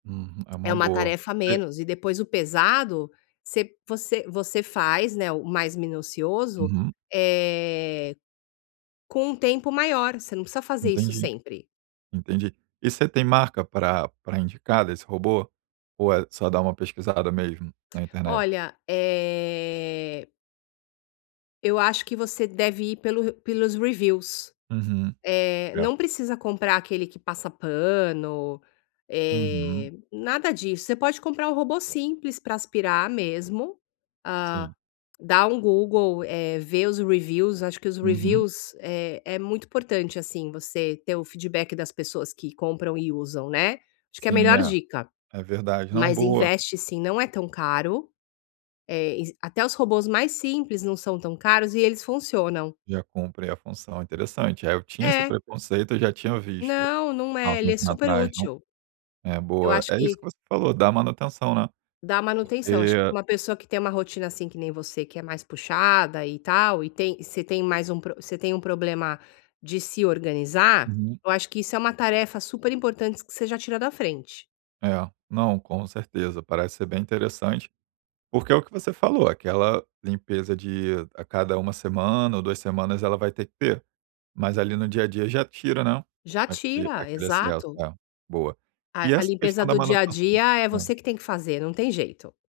Hum, é É uma uma boa. tarefa a É menos e depois o pesado você você você faz, né, o mais minucioso, Uhum. eh, com um tempo maior. Você não precisa fazer isso Entendi, sempre. entendi. E você tem marca pra pra indicar desse robô ou é só dar uma pesquisada mesmo na internet? Olha, eh eu acho que você deve ir pelo r pelos reviews. Uhum, Eh, é. não precisa comprar aquele que passa pano, Uhum. eh, nada disso, você pode comprar um robô simples, pra aspirar mesmo. Ah, Sim. dá um Google, eh, vê os reviews, acho que os Uhum. reviews é é muito importante, assim, você ter o feedback das pessoas que compram e usam, né, acho que é a Sim, melhor é, dica. é verdade. Não, Mas boa. investe sim, não é tão caro, eh, es até os robôs mais simples não são tão caros e eles funcionam. Já cumpre a função, interessante. É, eu tinha esse É. preconceito, eu já tinha visto Não, não há um é, ele é tempinho super atrás no útil. é, Eu boa. acho É isso que que você falou, dar a manutenção, né, Dar a manutenção. Acho que pra porque uma pessoa que tem uma rotina, assim, que nem você, que é mais puxada e tal, e tem você tem mais um pro você tem um problema de se organizar, Uhum. eu acho que isso é uma tarefa super importante que você já tira da frente. É, não, com certeza. Parece ser bem interessante, porque é o que você falou, aquela limpeza de a cada 1 semana ou 2 semanas, ela vai ter que ter. Mas ali no dia a dia já tira, né, Já aquele tira, aquele excesso. exato. É, boa. E A a essa questão limpeza da do dia a manutenção dia é hã. você que tem que fazer, não tem jeito.